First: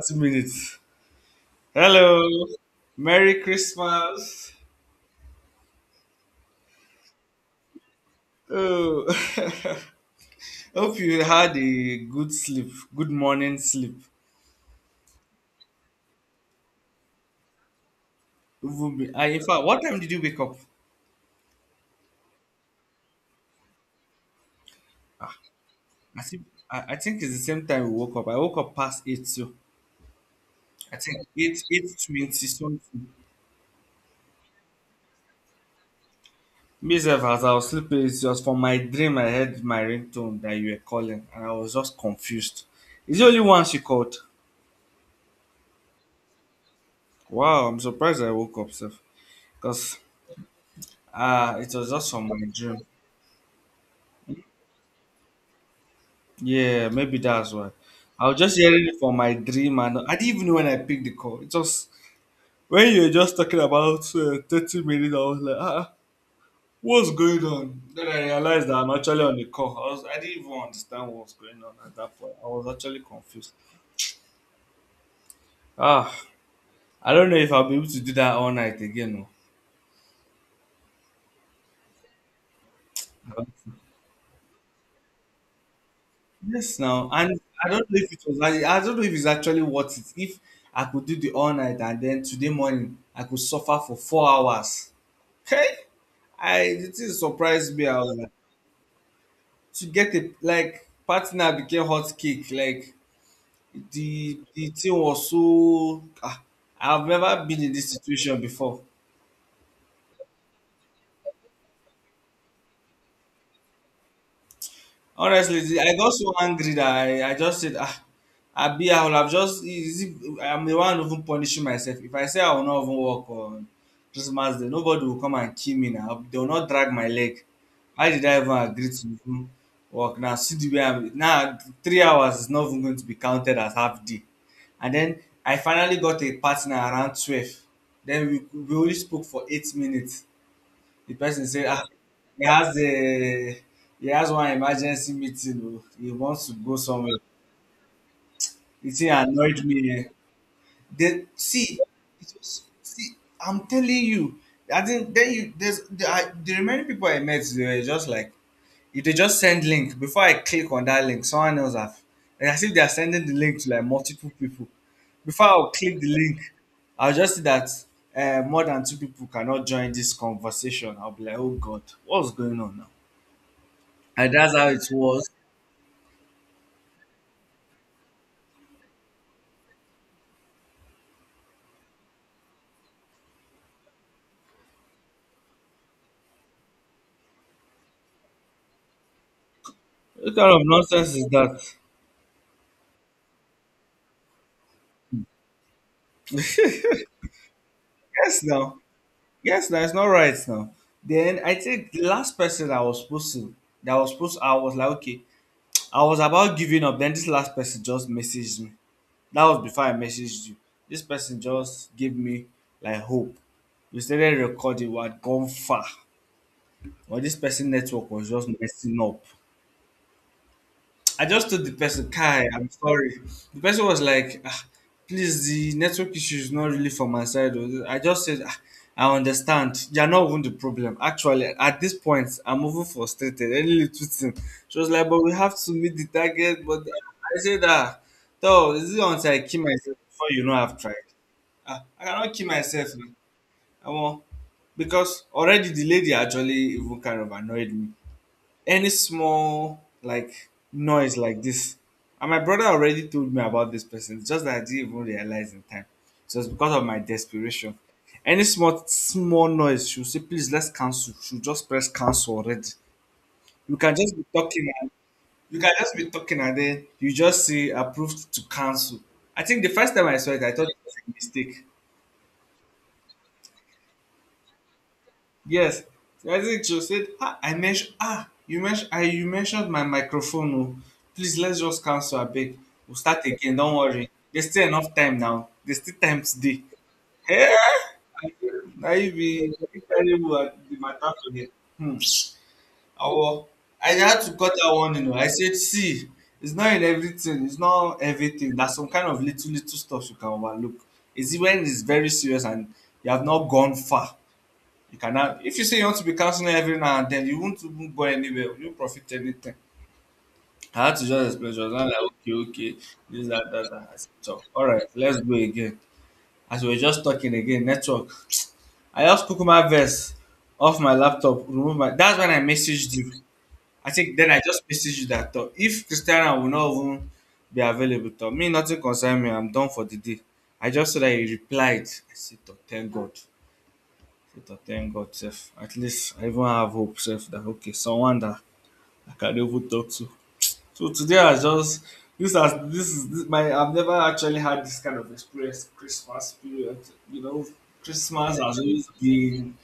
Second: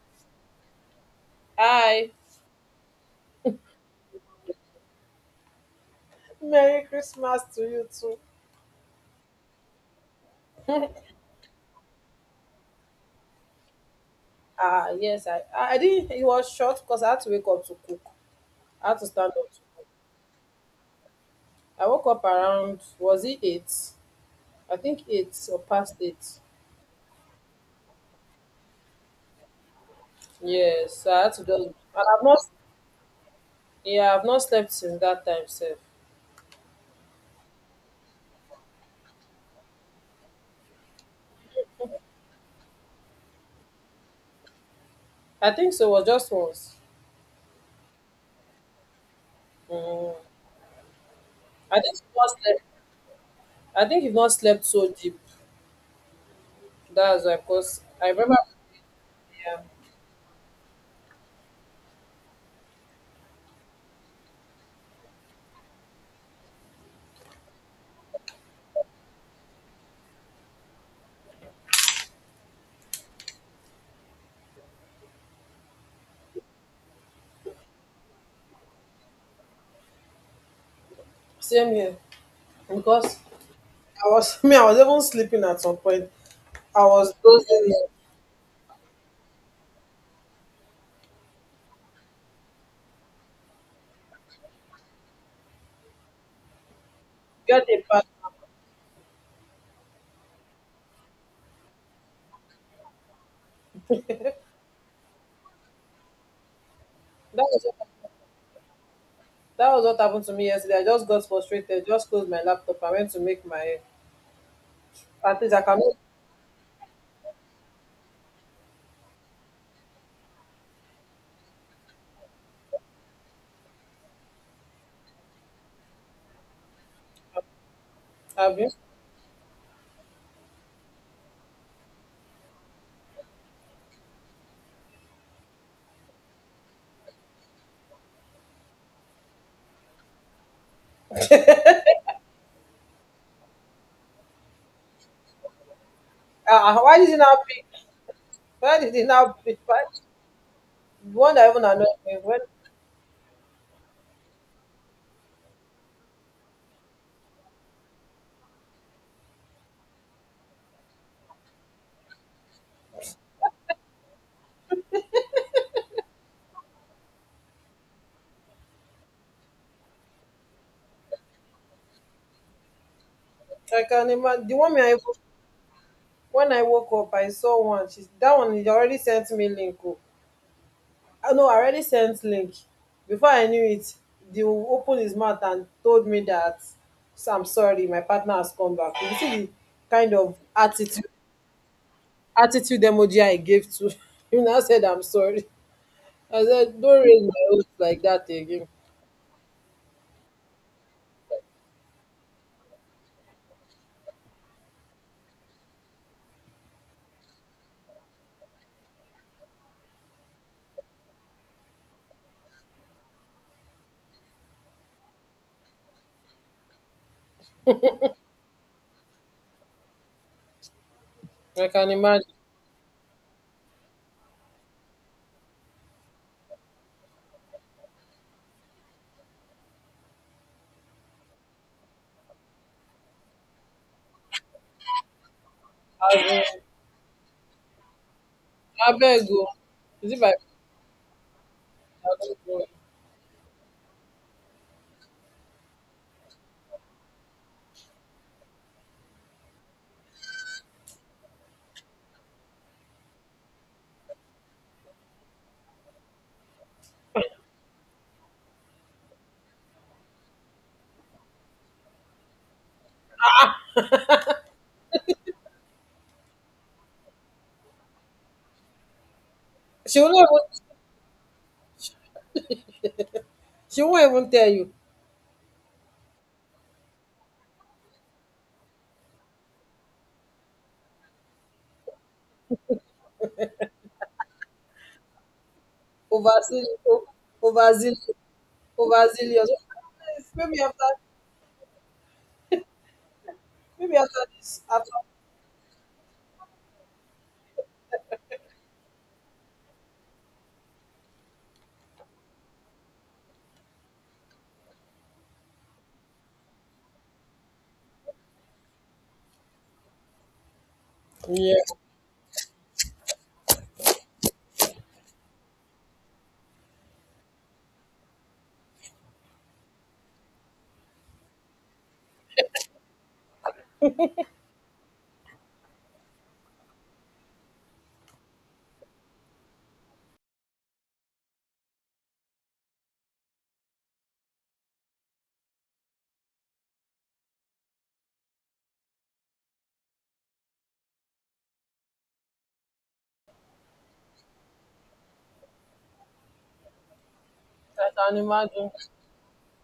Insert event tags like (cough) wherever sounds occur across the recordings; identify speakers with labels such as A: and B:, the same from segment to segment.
A: 30 minutes.
B: Hi.
A: Hello. Merry Christmas.
B: Merry Christmas to you too.
A: Oh, (laughs) hope you had a good sleep, good morning sleep.
B: Ah, yes, I didn't, it was short because I had to wake up to cook. I had to
A: I,
B: stand
A: in fact, what
B: up.
A: time did you wake up?
B: I woke up around, was it eight? I think eight or past
A: I
B: eight.
A: think I think it's the same time we woke up. I woke up past eight, so I
B: Yes, so I
A: think
B: had to just,
A: eight
B: and
A: eight
B: I've
A: twenty
B: not,
A: something.
B: yeah, I've not slept since that time, sir.
A: Myself, as I was sleeping, it was from my dream. I heard my ringtone that you were calling, and I was just confused. It's the only one she called.
B: I think so, it was just once.
A: Wow, I'm surprised I woke up, sir, because
B: Mm.
A: it
B: I
A: was
B: think you've
A: just from
B: not
A: my
B: slept,
A: dream.
B: I think you've not slept so deep.
A: Yeah, maybe
B: That's why,
A: that's why.
B: because I
A: I
B: remember,
A: was just hearing it from my
B: yeah,
A: dream, and I didn't even know when I picked the call. It just when you were just talking about 30 minutes, I was like, what's going on? Then I realized that I'm actually on the call. I didn't even understand what was going on at that point. I was actually confused. Ah, I don't know if I'll be able to do that all night again. No.
B: same here. Because I was (laughs) me, I was even sleeping at some point.
A: Yes,
B: I
A: now,
B: was
A: and
B: closing
A: I don't
B: it.
A: know if it was. I don't know if it's actually worth it. If I could do the all night and then today morning I could suffer for 4 hours. Hey. I the thing
B: Got
A: surprised
B: a
A: me. I
B: pass.
A: was like, to get a like partner became hot cake. Like the thing was so. I've
B: That
A: never been
B: was
A: in
B: what,
A: this situation before.
B: that was what happened to me yesterday. I just got frustrated. Just closed my laptop. I went to make my panties. I
A: Honestly,
B: cannot
A: I got so angry that I just said, Abi, I will have just, is it, I'm the one even punishing myself. If I say I will not even work on Christmas Day, nobody will come and kill me now. They will not drag my leg. Why did I even
B: have you.
A: agree to even work now? See the way I'm, now 3 hours is not even going to be counted as half day. And then I finally got a partner around 12. Then we only spoke for 8 minutes. The person say, he has a he has one emergency meeting. Oh. He wants to go
B: Why did it
A: somewhere.
B: not pick? Why
A: The
B: did it
A: thing
B: not pick?
A: annoyed
B: Why?
A: me. Eh.
B: The
A: They
B: one that even
A: see,
B: annoyed me.
A: it
B: When
A: was, see, I'm telling you. I think then you there's the, I, the remaining people I met they were just like if they just send link before I click on that link, someone else have. And as if they are sending the link to like multiple people. Before I'll click the link, I'll just see that more than two people cannot join this conversation. I'll be like, oh God, what's going on now?
B: I can
A: And
B: imagine the
A: that's how
B: woman
A: it was.
B: when I woke up, I saw one. She's that one. He already sent me link. Oh, I know. I already sent link. Before I knew it, they opened his mouth and told me that so I'm sorry, my partner has come back. You see the kind of
A: What kind of
B: attitude
A: nonsense is that?
B: attitude emoji I gave to (laughs) him. I said, I'm sorry. I said, don't raise my voice like that
A: Yes,
B: again.
A: now. Yes, now it's not right now. Then I think the last person I was supposed to, that was supposed, I was like, okay, I was about giving up. Then this last person just messaged me. That was before I messaged you. This person just gave me like hope. We started recording. We had gone far, but this person network was just messing up. I just told
B: I
A: the
B: can
A: person,
B: imagine.
A: Kai, I'm sorry. The person was like, please, the network issue is not really from my side. Oh. I just said, I understand. You're not even the problem. Actually, at this point, I'm even frustrated. Any little thing. She was like, but we have to meet the
B: I,
A: target. But I said, so this is it
B: beg
A: until I
B: you.
A: kill myself
B: Is it
A: before
B: by
A: you know I've tried? I cannot kill myself. Now. I won't. Because already the lady actually even kind of annoyed me, any small like noise like this, and my brother already told me about this person, it's just that I didn't even realize in time, so it's because of my desperation. Any small small noise she'll say please let's cancel, she'll just press cancel already. You can just be talking and then you just see approved to cancel. I think the first
B: she
A: time
B: will
A: I
B: not
A: saw it I thought
B: even,
A: it was a mistake.
B: she won't even tell you.
A: Yes, as it just said, I mentioned you mentioned I you mentioned my microphone. Oh, please let's just cancel a bit. We'll start again. Don't worry. There's still enough time now. There's still time today.
B: Overzealous,
A: Yeah,
B: overzealous,
A: now
B: overzealous.
A: you be terrible at
B: Maybe
A: the
B: after,
A: matter today. Hmm. Owo, I
B: maybe after
A: had to cut
B: this,
A: that
B: after.
A: one. You know, I said, see, it's not in everything. It's not everything. There's some kind of little stuff you can overlook. Is it when it's very serious and you have not gone far. You cannot. If you say you want to be counseling every now and then, you won't even go anywhere. You won't profit anything. I had to just explain.
B: Yeah,
A: She was not like, okay, okay, this, that, that, that. I said, so, all right, let's go again. As we were just talking again, network. I just took my verse off my laptop, remove my. That's when I messaged you. I think then I just messaged you that thought. If Christiana will not even be available, to me, nothing concern me. I'm done for the day. I just saw that he replied. I said, "Oh, thank God. But thank God, sef. At least I even have hope, sef, that okay, someone that I can even talk to. So today I just this has this is this, my I've never actually had this kind of experience. Christmas period, you know,
B: I can
A: Christmas has
B: imagine.
A: always been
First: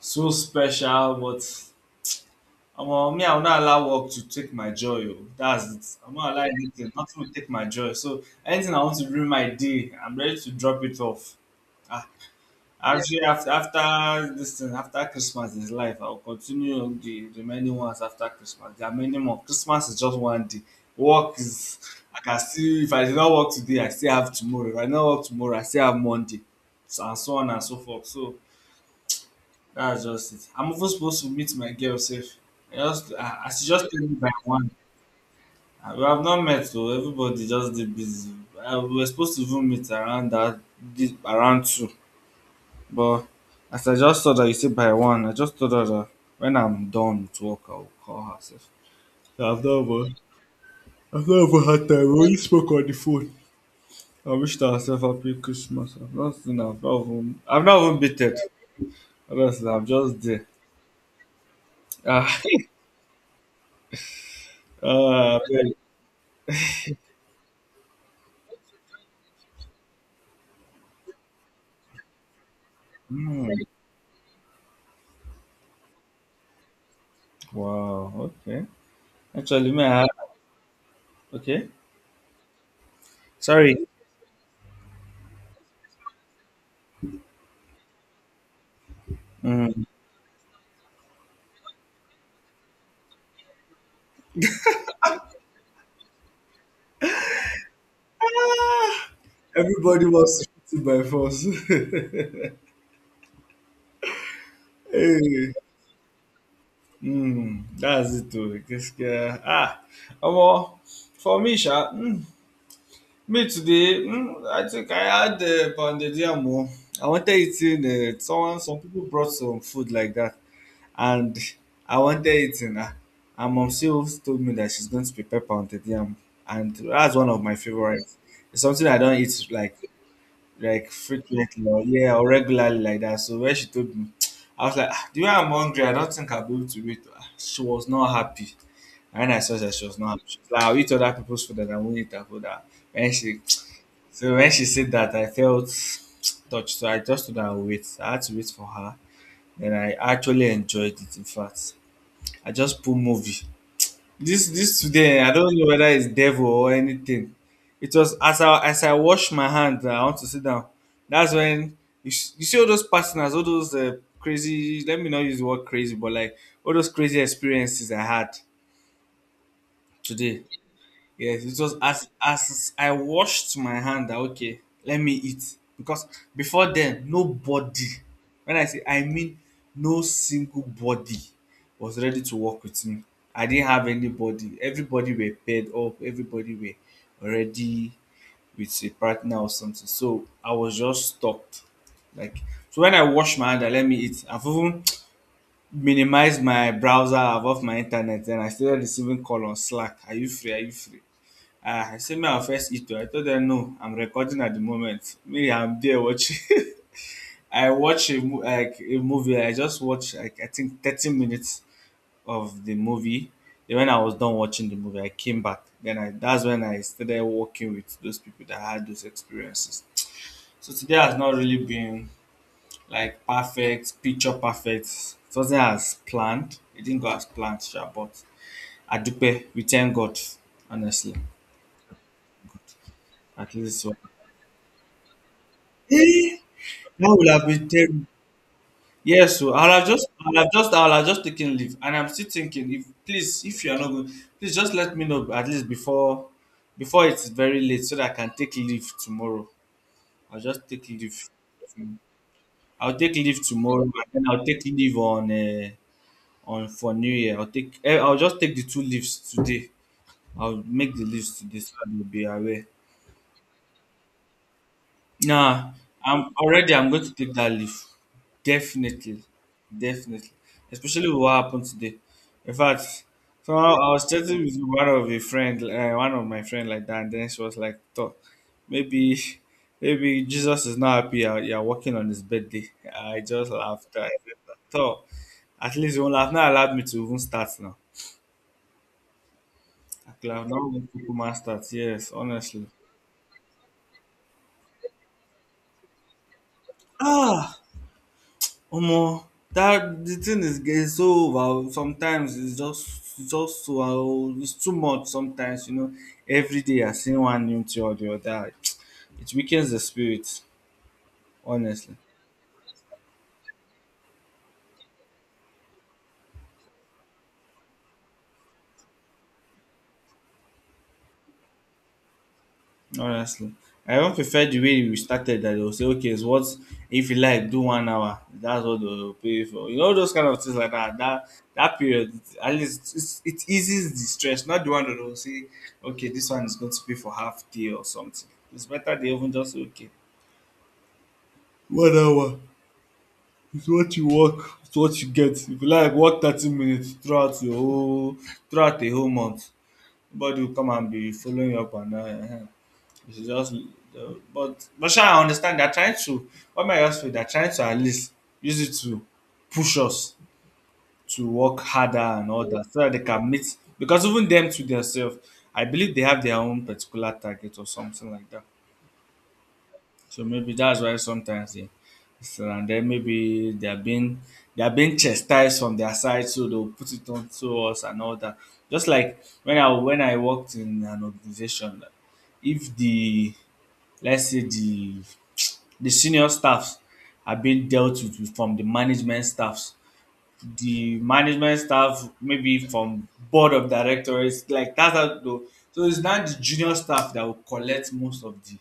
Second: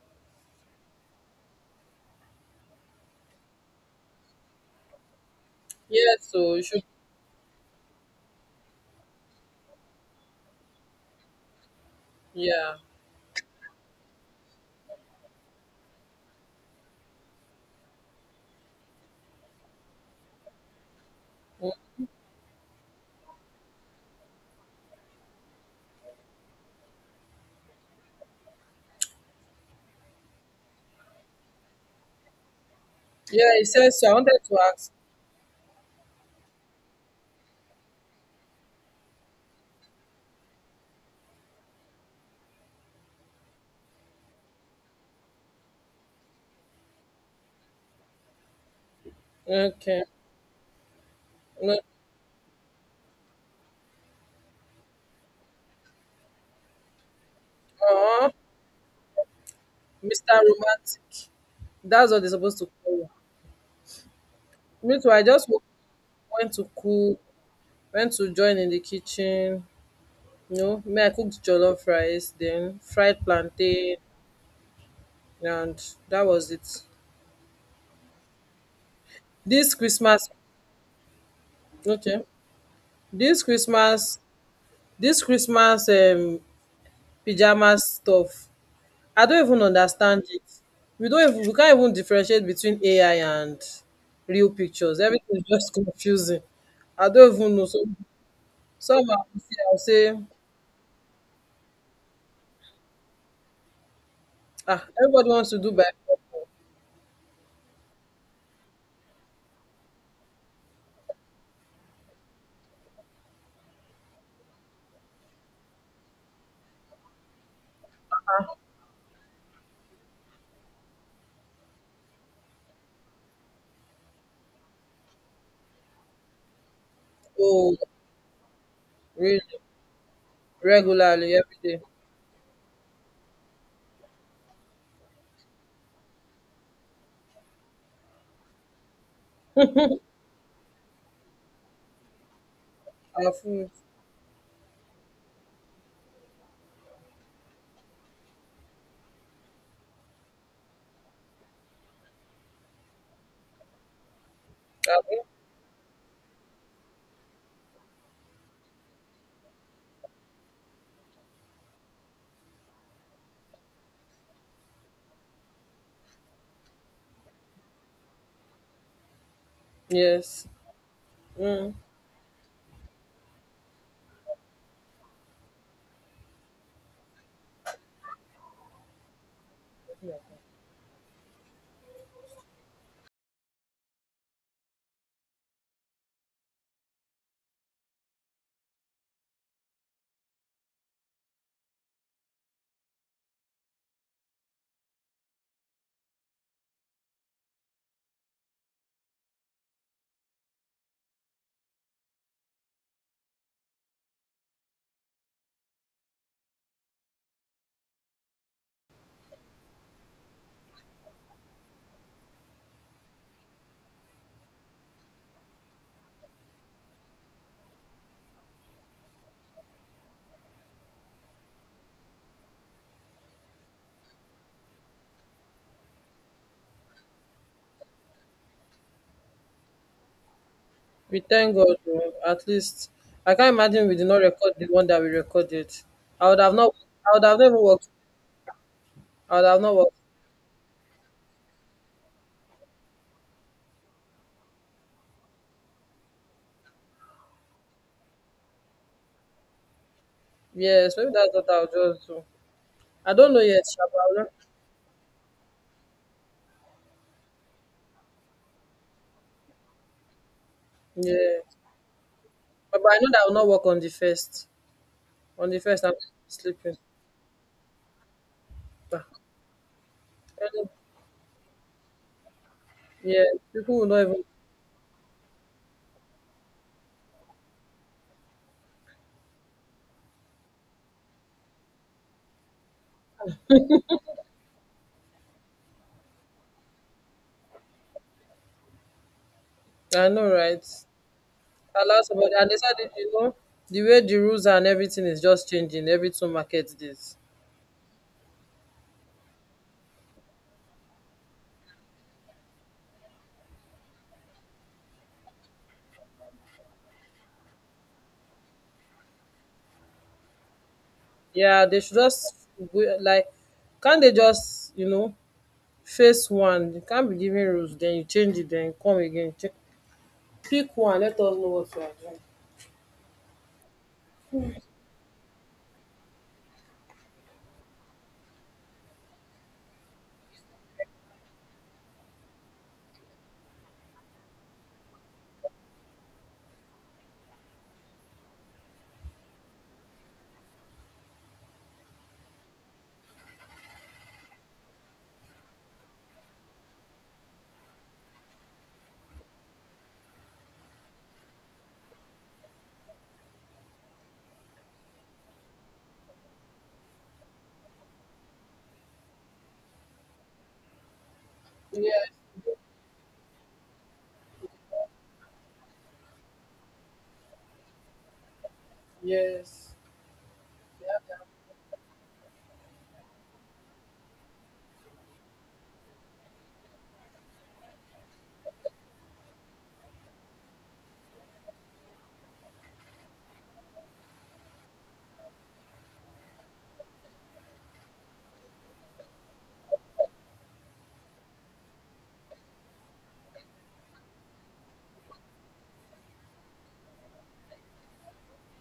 A: so special, but me, I will not allow work to take my joy. Oh. That's it. I'm
B: Yeah,
A: not allow
B: so you should.
A: anything. Nothing will take my joy. So anything I want to ruin my day, I'm ready to drop it off.
B: Yeah,
A: Actually, after this thing, after Christmas is life, I'll continue the remaining ones after Christmas. There are many more. Christmas is just one day. Work
B: Mm.
A: is, I can still, if I did not work today, I still have tomorrow. If I did not work tomorrow, I still have Monday. So, and so on and so forth. So, that's just it. I'm even supposed to meet my girl safe.
B: yeah.
A: I
B: He
A: should just
B: says
A: tell
B: so. I
A: you by
B: wanted to
A: one.
B: ask.
A: We have not met, so everybody just did busy. We were supposed to even meet around this- around two. But as I just saw that you said by one, I just thought her that when I'm done with work, I'll call herself. I've not
B: Okay,
A: even, I've not even
B: no,
A: had time. We only spoke on the phone. I wished herself happy Christmas. I've not seen her. I've not even beat
B: uh,
A: Honestly, I'm just
B: Mr.
A: there.
B: Romantic. That's what they're
A: Ah,
B: supposed to call you.
A: (laughs)
B: Me too,
A: ah, very-
B: went to cook, went to join in the kitchen. You know, me, I cooked jollof rice, then fried
A: Hmm.
B: plantain, and that was it.
A: Wow. Okay. Actually,
B: This
A: may I?
B: Christmas,
A: Okay.
B: okay, this
A: Sorry.
B: Christmas, this Christmas pajama stuff, I don't even
A: Mm.
B: understand it. We can't even differentiate between AI and real pictures. Everything is just (laughs) confusing. I don't even know. So, somehow, I'll
A: Everybody
B: say
A: wants to fit in by force.
B: Ah,
A: (laughs)
B: everybody wants
A: hey.
B: to do breakfast.
A: Mm, that's it too. This girl. Omo, for me, sha, mm, me today, mm, I think I had pounded yam. Oh. I wanted eating. Someone, some people brought some food like that, and I wanted eating. And mom still told me that she's going to prepare pounded yam, and that's one of my
B: Oh,
A: favorites. It's something I don't
B: really?
A: eat
B: Regularly, every
A: frequently
B: day.
A: or yeah or regularly like that. So when she told me, (tsk) I was like, "Ah, the way I'm hungry, I don't think I'll be able to wait. Ah, she was not happy. And when I saw that she was not happy, she was like, "Ah, I'll eat other people's food and I won't eat her food. Ah, when
B: Our
A: she
B: food.
A: (tsk) so when she said that I felt (tsk) touched. So I just told her I'll wait. I had to wait for her. Then I actually enjoyed it in fact. I just put movie. This
B: Abi?
A: today, I don't know whether it's devil or anything. It was as I wash my hands, I want to sit down. That's when you, you see all those partners, all those crazy. Let me not use the word crazy, but like all those crazy experiences I had today.
B: Yes.
A: Yes, it
B: Mm.
A: was as I washed my hand that okay, let me eat. Because before then, nobody, when I say I mean no single body was ready to work with me. I didn't have anybody. Everybody were paired up, everybody were already with a partner or something. So I was just stuck. Like so when I washed my hand, I let me eat. I've even (tsk) minimized my browser, above my internet, and I started receiving call on Slack. Are you free? Are you free? Ah, I said, "May I first eat I told them, no, I'm recording at the moment. Me I'm there watching (laughs) I watch a like a movie. I just watched, like I think 30 minutes of the movie. Then when I was done watching the movie, I came back. Then I that's when I started working with those people that had those experiences. So today has not really been like perfect, picture perfect. It wasn't as planned. It didn't go as planned, sure, but Adupe, we thank God, honestly.
B: We thank God. Oh, at least, I can't
A: At least
B: imagine we
A: it's
B: did not record the one that we recorded. I would
A: what.
B: have not.
A: (laughs)
B: I
A: That
B: would
A: would
B: have
A: have
B: never
A: been
B: worked.
A: terrible.
B: I
A: Yes,
B: would
A: so
B: have not worked.
A: I'll have just taken leave, and I'm still thinking, if please, if you are not going, please just let me know at least before before it's very late so that I can take leave tomorrow. I'll just take
B: Yes, maybe
A: leave.
B: that's what I'll just do.
A: I'll
B: I
A: take
B: don't know
A: leave
B: yet, sha,
A: tomorrow,
B: but
A: and
B: I'll
A: then
B: not-
A: I'll take leave on for New Year. I'll take I'll just take the two leaves today. I'll make the
B: yeah,
A: leaves today so that will be aware.
B: but I know that I will not work on the first. On the
A: Nah,
B: first, I'm
A: I'm already.
B: sleeping.
A: I'm going to take that leave.
B: Ah,
A: Definitely, definitely.
B: any-
A: Especially with what happened today. In fact,
B: yeah,
A: so
B: people will
A: I
B: not
A: was
B: even.
A: chatting with one of a friend, one of my friend like that, and then she was like, "Thought maybe, maybe Jesus is not happy. You're working on his birthday." I just laughed. I thought at least you have not allowed me to even start now.
B: I
A: I
B: know,
A: could have
B: right?
A: not even Pokemon start.
B: Allows
A: Yes,
B: about and they
A: honestly.
B: said it, you know, the way the rules and everything is just changing every two market days.
A: Ah. Omo, that the thing is so over sometimes, it's just so it's too much sometimes, you know. Every day I see one new thing or the other. (tsk) It weakens the spirit,
B: Yeah, they should
A: honestly.
B: just we- like can't they just, you know, face one. You can't be giving rules, then you change it, then come again. Check, pick one, let us know what you are doing.
A: Honestly. I even prefer the way we started, that they'll say, okay, it's what, if you like do 1 hour, that's what they'll pay for. You know, those kind of things like that. That period, at least it's, it eases the stress, not the one that will say, okay, this one is going to pay for half day or something. It's better they even just say, okay, 1 hour is what you work, it's what you get. If you like work 30 minutes throughout your whole throughout a whole month, nobody will come and be following you up and down. You should just but sure, I understand they are trying to what my I they are trying to at least use it to push us to work harder
B: Yes,
A: and all that, so that they can meet, because even them to themselves, I believe they have their own particular target or something like that.
B: yes.
A: So maybe that's why sometimes they so, and then maybe they are being chastised from their side, so they'll put it on to us and all that. Just like when I worked in an organization, if the let's say the senior staffs are being dealt with from the management staffs, the management staff maybe from board of directors, like that's how though. So it's not the junior staff that will collect most of the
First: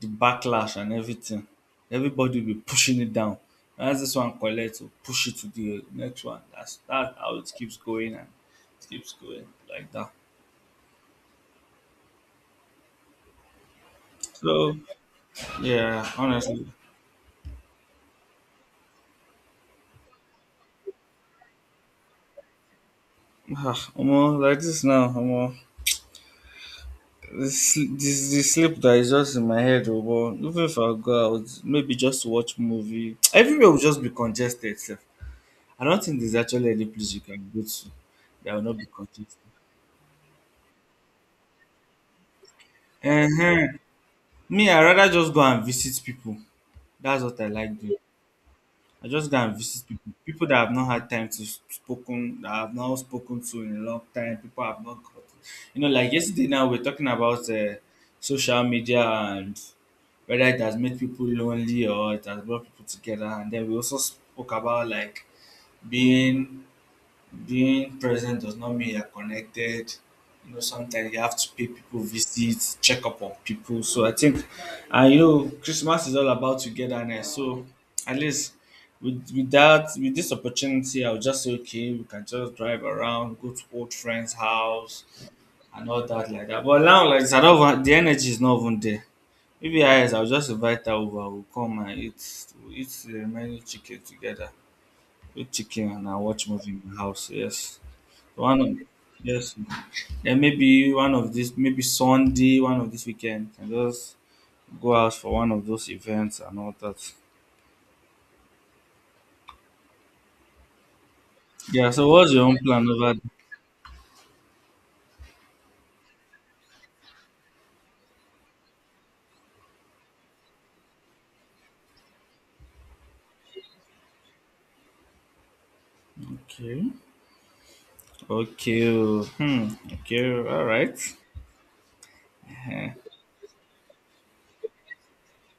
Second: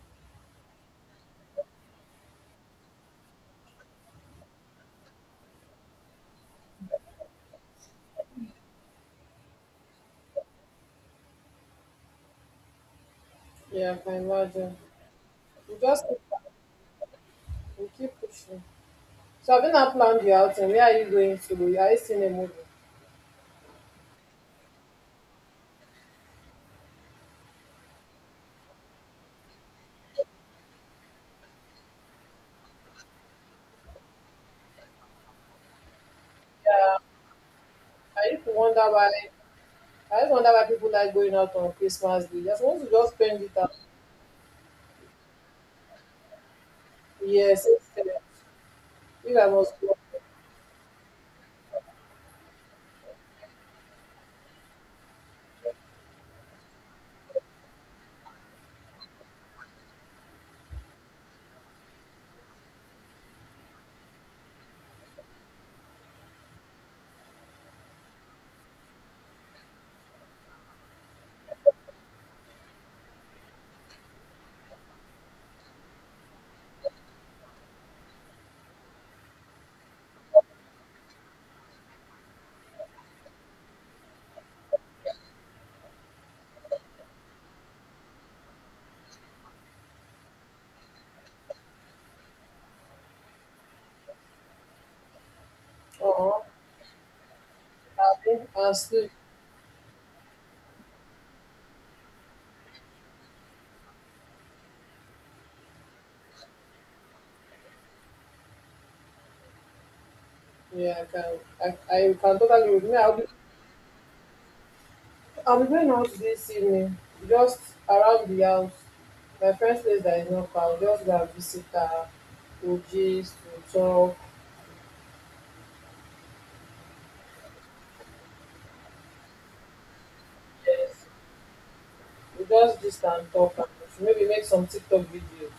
A: backlash and everything. Everybody will be pushing it down. As this one collects, will push it to the next one. That's that how it keeps going, and it keeps going like that.
B: Yeah, I can imagine.
A: So
B: You just
A: yeah,
B: keep,
A: honestly,
B: you keep pushing. So have you not planned your outing? Where are you going to? Are you seeing a movie?
A: ah, omo, like this now, omo, this the sleep that is just in my head, omo. Even if I go out, maybe just to watch movie, (tsk) everywhere will just be congested. Sef. I don't think there's actually any place you can go to
B: I used to
A: that will not be
B: wonder why
A: congested.
B: I used to wonder why people like going out on Christmas Day. Just want to just
A: Uh
B: spend it
A: huh.
B: out.
A: Me, I rather just go and visit people. That's what I
B: Yes,
A: like
B: it's
A: doing.
B: correct.
A: I just
B: You
A: go
B: can
A: and visit
B: also
A: people, people that I've not had time to spoken, that I've not spoken to in a long time. People I've not got, you know, like yesterday now we're talking about social media and whether it has made people lonely or it has brought people together. And then we also spoke about, like, being present does not mean you're connected. You know, sometimes you have to pay people visits, check up on people. So I think, and you know, Christmas is all about togetherness. So at least with that, with this opportunity, I'll just say, okay, we can just drive around, go to old friends' house, and all that like that. But now, like, it's not even, the energy is not even there. Maybe I, I'll just invite her over. We'll come and eat, we'll eat the remaining chicken together. Eat chicken and I
B: uh-huh.
A: watch movie in my house. Yes.
B: Abi,
A: One of
B: and sleep.
A: yes. Then maybe one of this, maybe Sunday, one of this weekend, can just go out for one of those events and all that.
B: Yeah, I can.
A: Yeah, so
B: I
A: what's
B: can
A: your own
B: totally with
A: plan
B: me.
A: over.
B: I'll be going out this evening, just around the house. My friend says that is not far. We'll just go and visit her. We'll gist, we'll talk.
A: Okay. Okay. Oh, hmm. Okay. All right.
B: Yes. We just
A: Eh,
B: gist and talk and maybe make some TikTok videos.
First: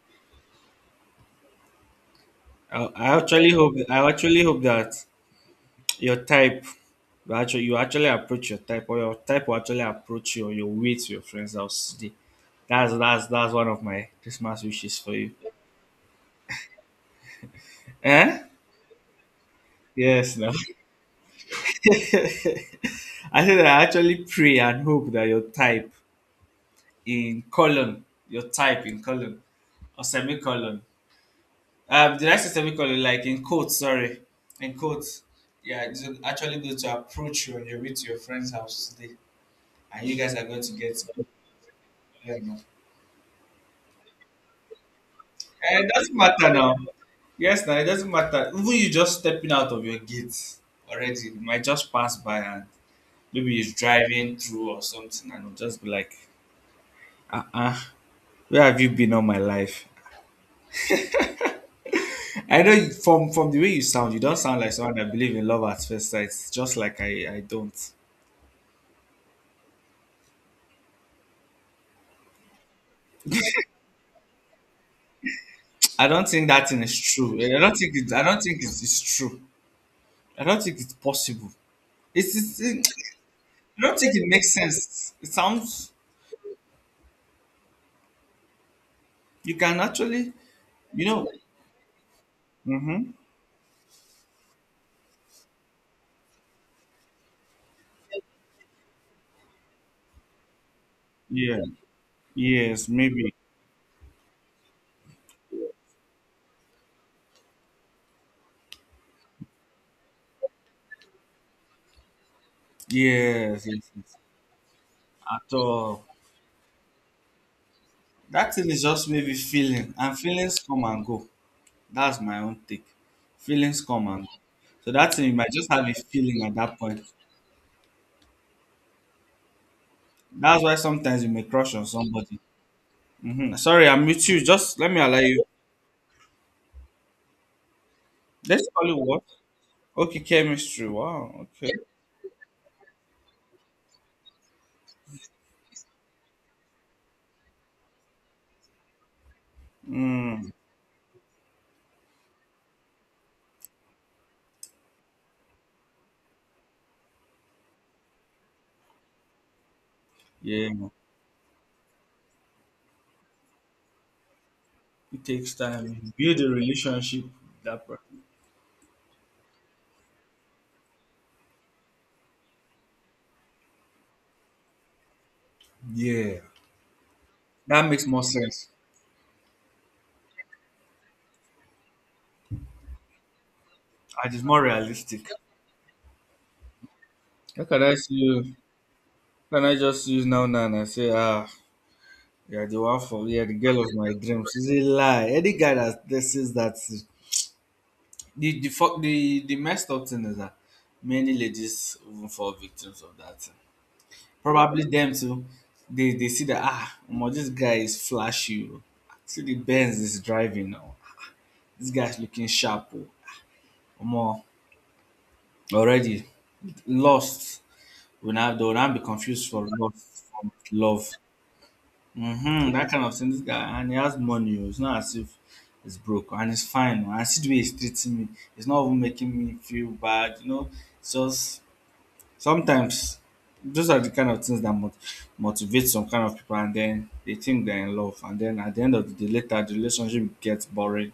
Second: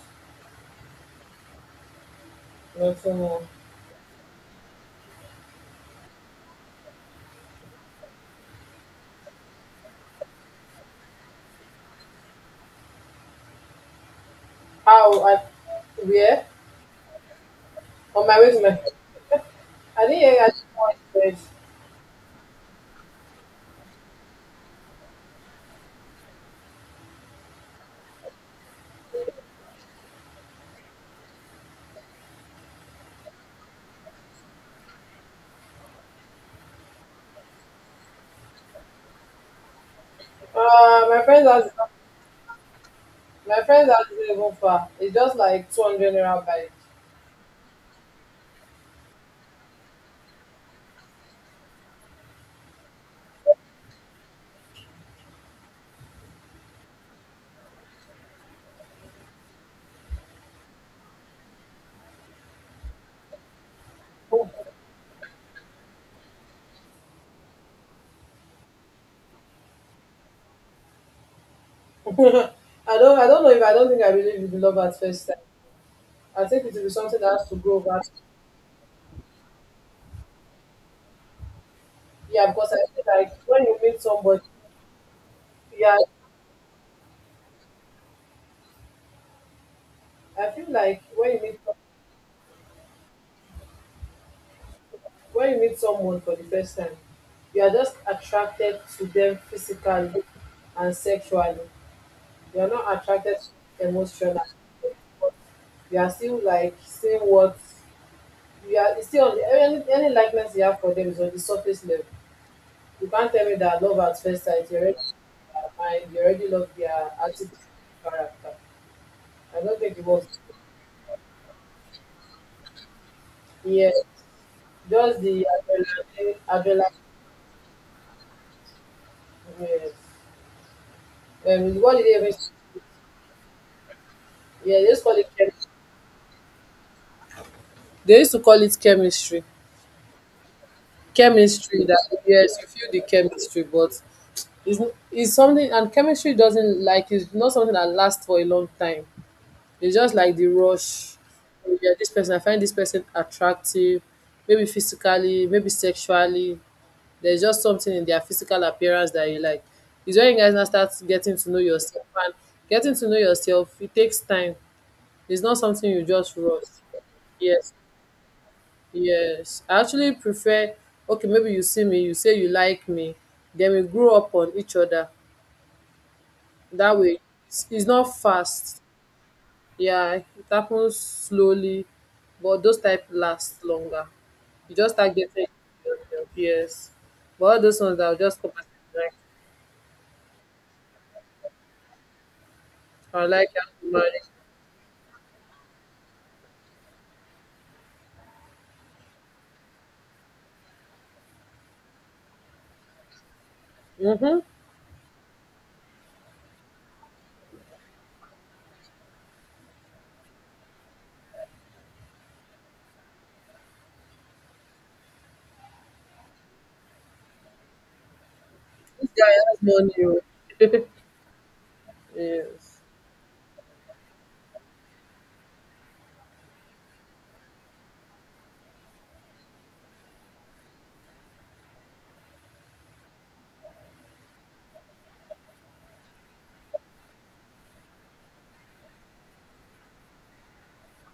B: Nothing more.
A: I actually hope that your type you actually approach your type, or your type will actually approach your way to your friend's house today. That's one of my Christmas wishes for
B: How
A: you.
B: I where? On my
A: Eh?
B: way to my I didn't hear you
A: Yes, no.
B: actually what you said.
A: (laughs) I said I actually pray and hope that your type in colon, your type in colon or semicolon. Did I say semicolon? Like in quotes, sorry, in quotes. Yeah, it's actually going to approach you on your way to your friend's house today, and you guys are going to get.
B: Uh my friend has
A: Yeah, no.
B: My friend's house not even far. It's just like
A: Eh, it
B: 200
A: doesn't
B: naira
A: matter
B: bike.
A: now. Yes, now it doesn't matter. Even you just stepping out of your gate already, you might just pass by, and maybe he's driving through or something, and it'll just be like, uh uh where have you been all my life? I know from the way you sound, you don't sound like someone that believe in love at first sight. Just like I don't.
B: (laughs) I don't know if I don't think I believe in love at first sight.
A: I don't
B: I
A: think
B: think
A: that
B: it will
A: thing
B: be
A: is
B: something that
A: true.
B: has to grow over time.
A: I don't think it's true. I don't think it's possible. It's,
B: Yeah,
A: it's
B: because
A: it,
B: I feel like when you
A: I don't
B: meet
A: think it
B: somebody,
A: makes sense. It sounds
B: yeah,
A: you can actually
B: I feel like
A: you know. Mm-hmm.
B: when you meet someone for the first time, you are just attracted to them physically and sexually.
A: Yeah.
B: You are
A: Yes.
B: not
A: Maybe.
B: attracted to them emotionally. You are still like seeing what you are it's still on any likeness you have for them is on the surface level. You can't tell me
A: Yes.
B: that
A: Yes.
B: love
A: Yes.
B: at first sight. You already
A: At
B: mind,
A: all.
B: you already love their attitude,
A: That
B: character.
A: thing is just maybe
B: I don't
A: feeling,
B: think it
A: and
B: was.
A: feelings come and go. That's my own take. Feelings
B: Yes,
A: come and go. So that
B: just
A: thing you
B: the
A: might just have a
B: adrenaline,
A: feeling at that
B: adrenaline.
A: point.
B: Yes.
A: That's why sometimes you may crush on
B: What did they even?
A: somebody. Hmm. Sorry, I'm with you. Just
B: Yeah, they
A: let me
B: just call
A: allow
B: it.
A: you.
B: Chemistry. They used to call
A: Let's
B: it
A: call it what?
B: chemistry.
A: Okay, chemistry. Wow. Okay.
B: Chemistry that yes, you feel the chemistry, but it's it's something and chemistry doesn't like it's not something that lasts for a long time. It's just like the
A: Mm.
B: rush. Oh, yeah, this person, I find this person attractive, maybe physically, maybe sexually. There's just something in their physical appearance that you like. It's when you guys now
A: Yeah.
B: start getting to know yourself. And getting to know yourself, it takes time.
A: It
B: It's
A: takes
B: not something you
A: time.
B: just
A: Build a
B: rush.
A: relationship with
B: Yes,
A: that person.
B: yes. I actually prefer, okay, maybe you see me, you say you like me, then we grow up on each other.
A: Yeah.
B: That way, it's
A: That
B: not
A: makes more sense.
B: fast. Yeah, it happens slowly, but those type last longer.
A: And it's more
B: You just start
A: realistic.
B: getting yourself, yes. But all
A: How
B: those
A: can I
B: ones that
A: see
B: will just come
A: you?
B: and say, like,
A: Can I just use now now and I say ah, yeah, the one
B: I
A: for, yeah,
B: like
A: the
B: how
A: girl
B: to
A: of my
B: marry.
A: dreams. She's a lie. Any guy that, that says that the fuck, the messed up thing is that many ladies even fall victims of that thing.
B: Mm-hmm.
A: Probably them too. They see that, ah, omo, this guy is flashy. Oh. See the Benz is driving now. This guy's looking sharp. Oh. Omo, already lost. We now they will now be
B: This guy
A: confused
B: has
A: for
B: money.
A: love
B: Oh.
A: from love.
B: (laughs)
A: Mm-hmm,
B: yes.
A: that kind of thing. This guy, and he has money. Oh, it's not as if it's broke, and it's fine. Oh, and see the way he's treating me. It's not even making me feel bad. You know, it's just sometimes those are the kind of things that motivate some kind of people, and then they think they're in love, and then at the end of the day, later the relationship gets boring.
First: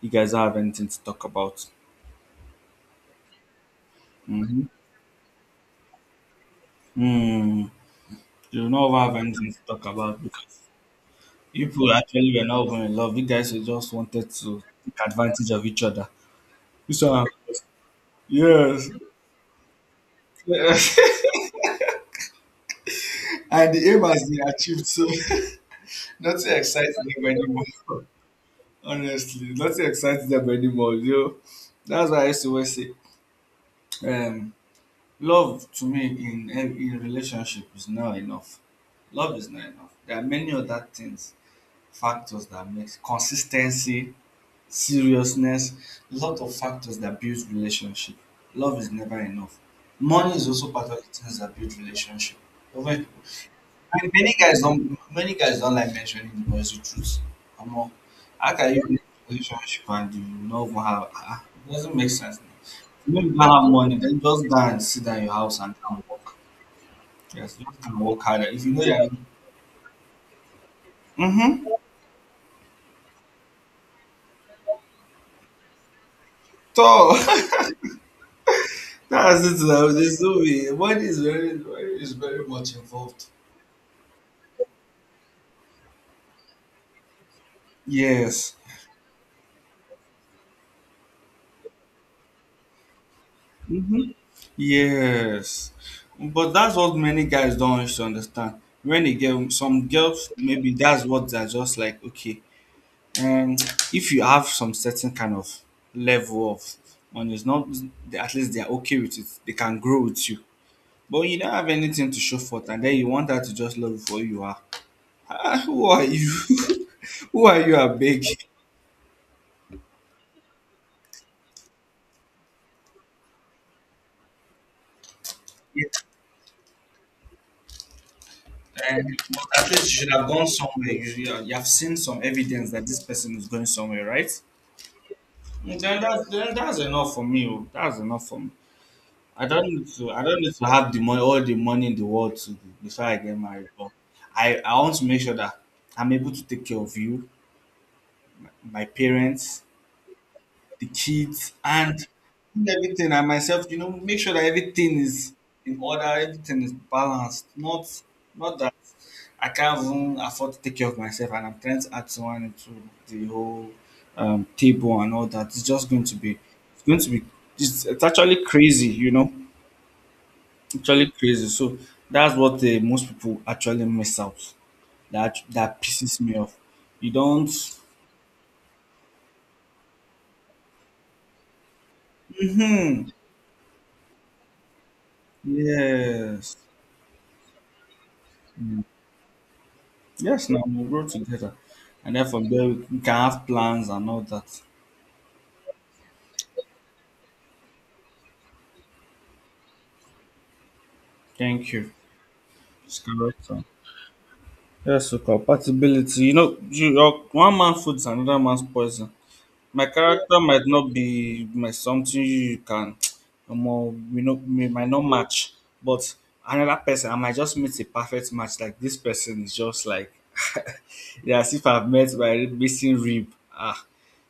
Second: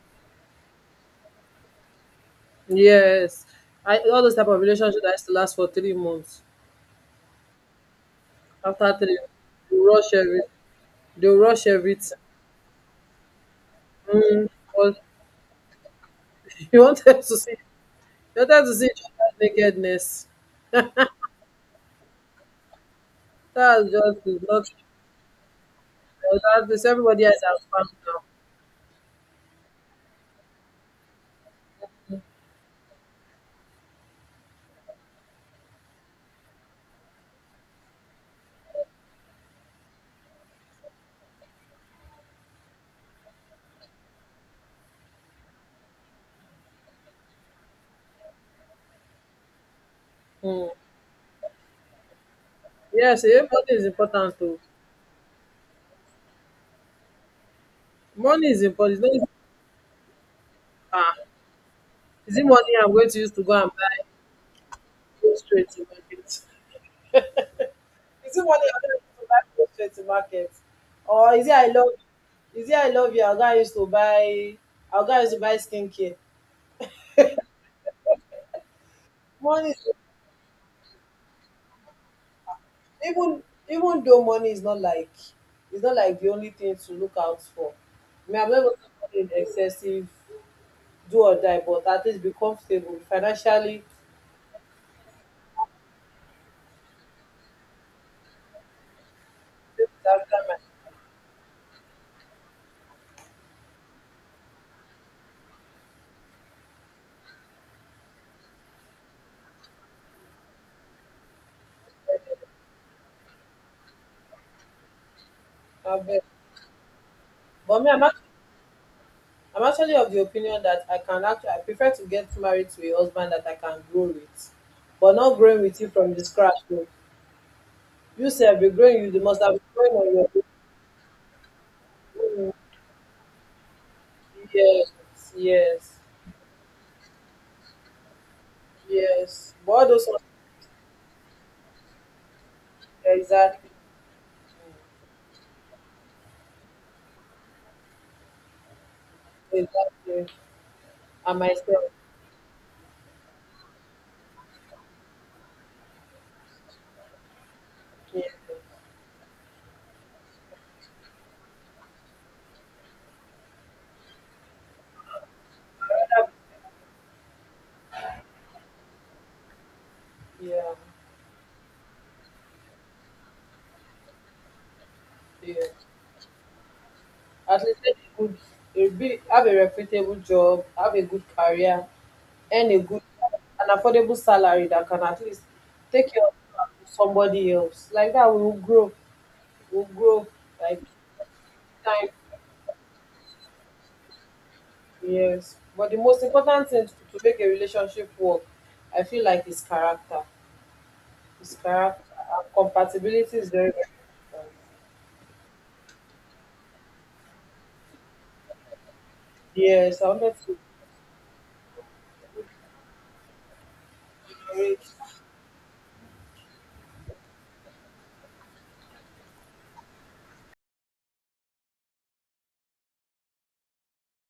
A: You guys don't have anything to talk about.
B: Yes. I, all those type of
A: Mm-hmm.
B: relationships that used to last for 3 months.
A: Mm, you don't
B: After
A: ever have
B: three
A: anything to
B: months, they
A: talk
B: rush
A: about
B: every
A: because
B: they rush
A: people
B: everything.
A: actually were not even in love. You guys were just wanted
B: Mm,
A: to
B: because
A: take advantage of each other.
B: (laughs) you
A: This
B: wanted
A: one,
B: to see you wanted to see
A: yes.
B: each other's nakedness.
A: (laughs) And the
B: That's
A: aim
B: just
A: has
B: is
A: been
B: not
A: achieved, so (laughs)
B: So
A: nothing
B: that is
A: excites
B: everybody
A: them
B: else has
A: anymore.
B: family now.
A: Honestly, nothing excites them anymore. You know? That's why I used to always say, um, love to me in relationship is not enough. Love is not enough. There are many other things, factors that makes consistency, seriousness, a lot of factors that builds relationship. Love is never enough. Money is
B: Mm.
A: also part of the things that build relationship. Over.
B: Yes, everybody is
A: And
B: important too.
A: many guys don't like mentioning the noisy truth. I'm all.
B: Money
A: How
B: is
A: can you
B: important.
A: be in
B: It's not easy.
A: a relationship and you no even have
B: Ah,
A: ah, it doesn't make
B: is
A: sense.
B: it money
A: If
B: I'm going
A: you
B: to use
A: don't
B: to go and
A: have money,
B: buy
A: then just go and sit down in
B: go
A: your house
B: straight
A: and
B: to
A: go and
B: market?
A: work.
B: Is
A: Yes, just go and work
B: it
A: harder. If
B: money
A: you
B: I'm
A: know
B: going to
A: that,
B: use to buy go straight to market? Or is it I
A: mm-hmm.
B: love Is it I love you? I'll go and use to buy skincare.
A: So (laughs) that's it
B: Money
A: now.
B: is
A: There's no money is very much involved.
B: even even though money is not like it's not like the only thing to look out for. I mean, I'm
A: Yes.
B: not even in excessive do or die, but at least be comfortable financially.
A: Hmm. Yes, but that's what many guys don't want you to understand. When a girl, some girls,
B: After my
A: maybe that's what they're just like, okay, um, if you have some certain kind of level of, and it's not, at least they're okay with it, they can grow with you. But you don't have anything to show for it, and then you want her to just love you for who you are. Ah, who are
B: abeg
A: you? (laughs) Who are you,
B: but
A: a
B: me I'm act
A: big?
B: I'm actually of the opinion that I can actually I prefer to get married to a husband that I can grow with, but not growing with you from the scratch o. You sef be growing you
A: And
B: the must
A: but
B: have been
A: at least you
B: growing
A: should
B: on
A: have
B: your
A: gone somewhere. You have seen some
B: own. Mm,
A: evidence that this person is going somewhere, right?
B: yes,
A: Then
B: yes,
A: that's then that's enough for me. Oh. That's enough for me.
B: yes. But all those ones
A: I don't need to have the money, all the money in the world to, before I get married.
B: exactly,
A: But I want to make sure that I'm able to take care of you, my parents,
B: exactly.
A: the
B: And
A: kids,
B: myself.
A: and everything and myself. You know, make sure that everything is in order. Everything is balanced. Not
B: Yeah,
A: not that I can't even afford to take care of myself, and I'm trying to add someone into the whole table and all that. It's just going to be, it's going to be, It's actually crazy,
B: yeah,
A: actually crazy. So that's what most people actually miss out. That
B: yeah.
A: that pisses me off. You don't.
B: At least get a good, a big, have a reputable job, have a good career, earn a good,
A: Mm-hmm.
B: an affordable salary that can at least take care of
A: Yes.
B: somebody else. Like that, we will grow
A: Yes. Now
B: like
A: we grow together,
B: time.
A: and then from there we can have plans and all that.
B: Yes, but the most important thing to make a relationship work, I feel like is character. Is
A: Thank you.
B: character and
A: It's
B: compatibility
A: correct.
B: is very very important.
A: Yes, so compatibility. You know, your one man food is another man's poison. My
B: Yes, I wanted
A: character
B: to
A: might not be my something you can. (tsk) More we know we
B: marry
A: might not match, but another person I might just meet a perfect match. Like this person is just like, (laughs) yeah, as if I've met my missing rib. Ah,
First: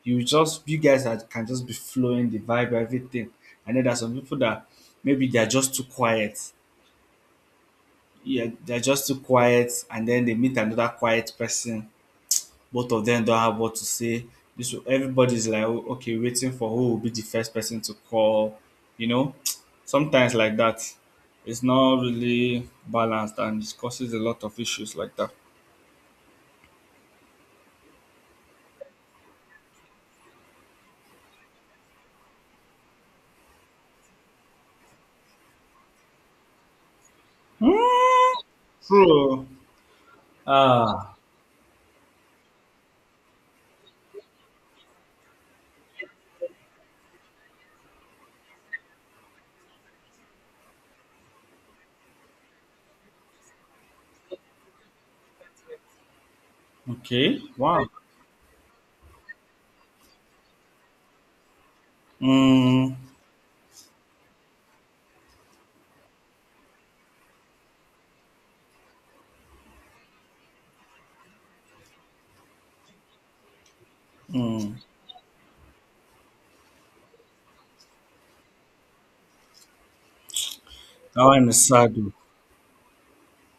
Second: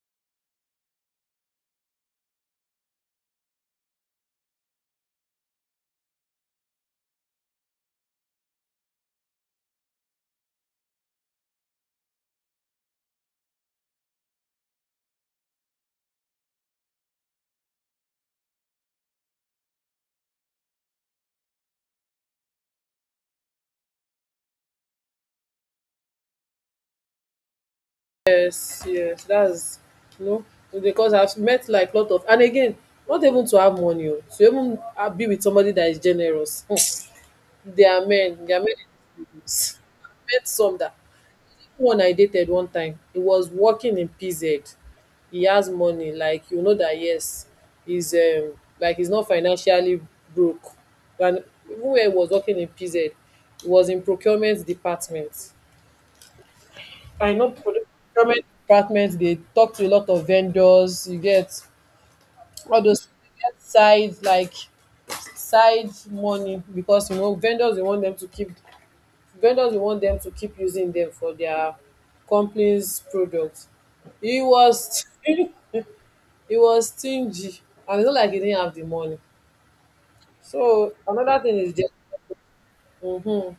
A: you guys are, can just be flowing the vibe, everything. And then there's some people that maybe they're just too quiet. Yeah, they're just too quiet, and then they meet another quiet person, both of them don't have what to say. This everybody's like, "Oh, okay, waiting for who will be the first person to call, you know. (tsk) Sometimes like that, it's not really balanced and it causes a lot of issues like that.
B: Yes, yes, that's you know because I've met like lot of and again, not even to have money o, to even ha be with somebody that is generous there are
A: Hmm.
B: men they are men in this
A: True.
B: business. I met some that
A: Ah,
B: one I dated one time, he was working in PZ. He has money like you know that yes, he's like he's not financially broke and even when he was working in PZ, he was in procurement department. I
A: okay.
B: know people, the
A: Wow.
B: procurement department, they talk to a lot of vendors. You get all
A: Mm,
B: those you get side like side money because you know vendors they want them to keep using them for their company's products. He was (laughs) he was stingy and it's not like he didn't have the money. So
A: that
B: another
A: one
B: thing
A: is
B: is just
A: sad. Oh.
B: mhm.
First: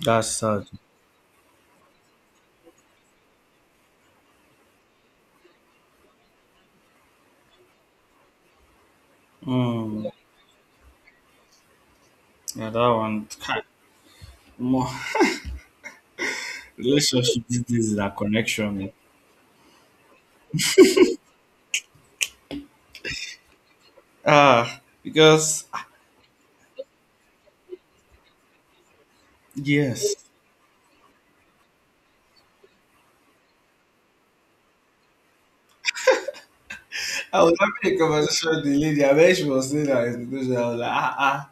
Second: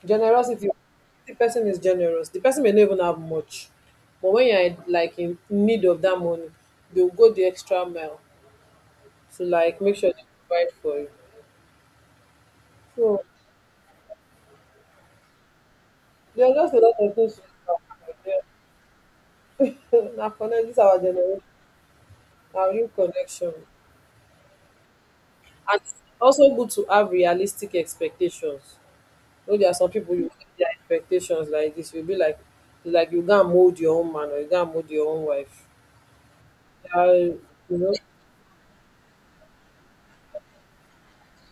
A: That's sad.
B: Generosity. The person is generous. The person may not even have much, but when you're in- like in need of that money, they'll go the extra mile to like make
A: Mm,
B: sure they provide for you.
A: yeah, that
B: So
A: one. Kai, more.
B: there are just
A: (laughs)
B: a lot of things to
A: Relationship these
B: talk
A: days is a
B: about
A: connection. Eh.
B: there. (laughs) Na connect this our generation, our new connection,
A: Ah, because
B: and it's also good to have realistic expectations. You know, there are some people
A: yes.
B: you give their expectations like this. You'll be like you can't mold your own man or you can't mold your own wife. They
A: I was
B: you know,
A: having a conversation with the lady, and when she was saying that expectation, I was like,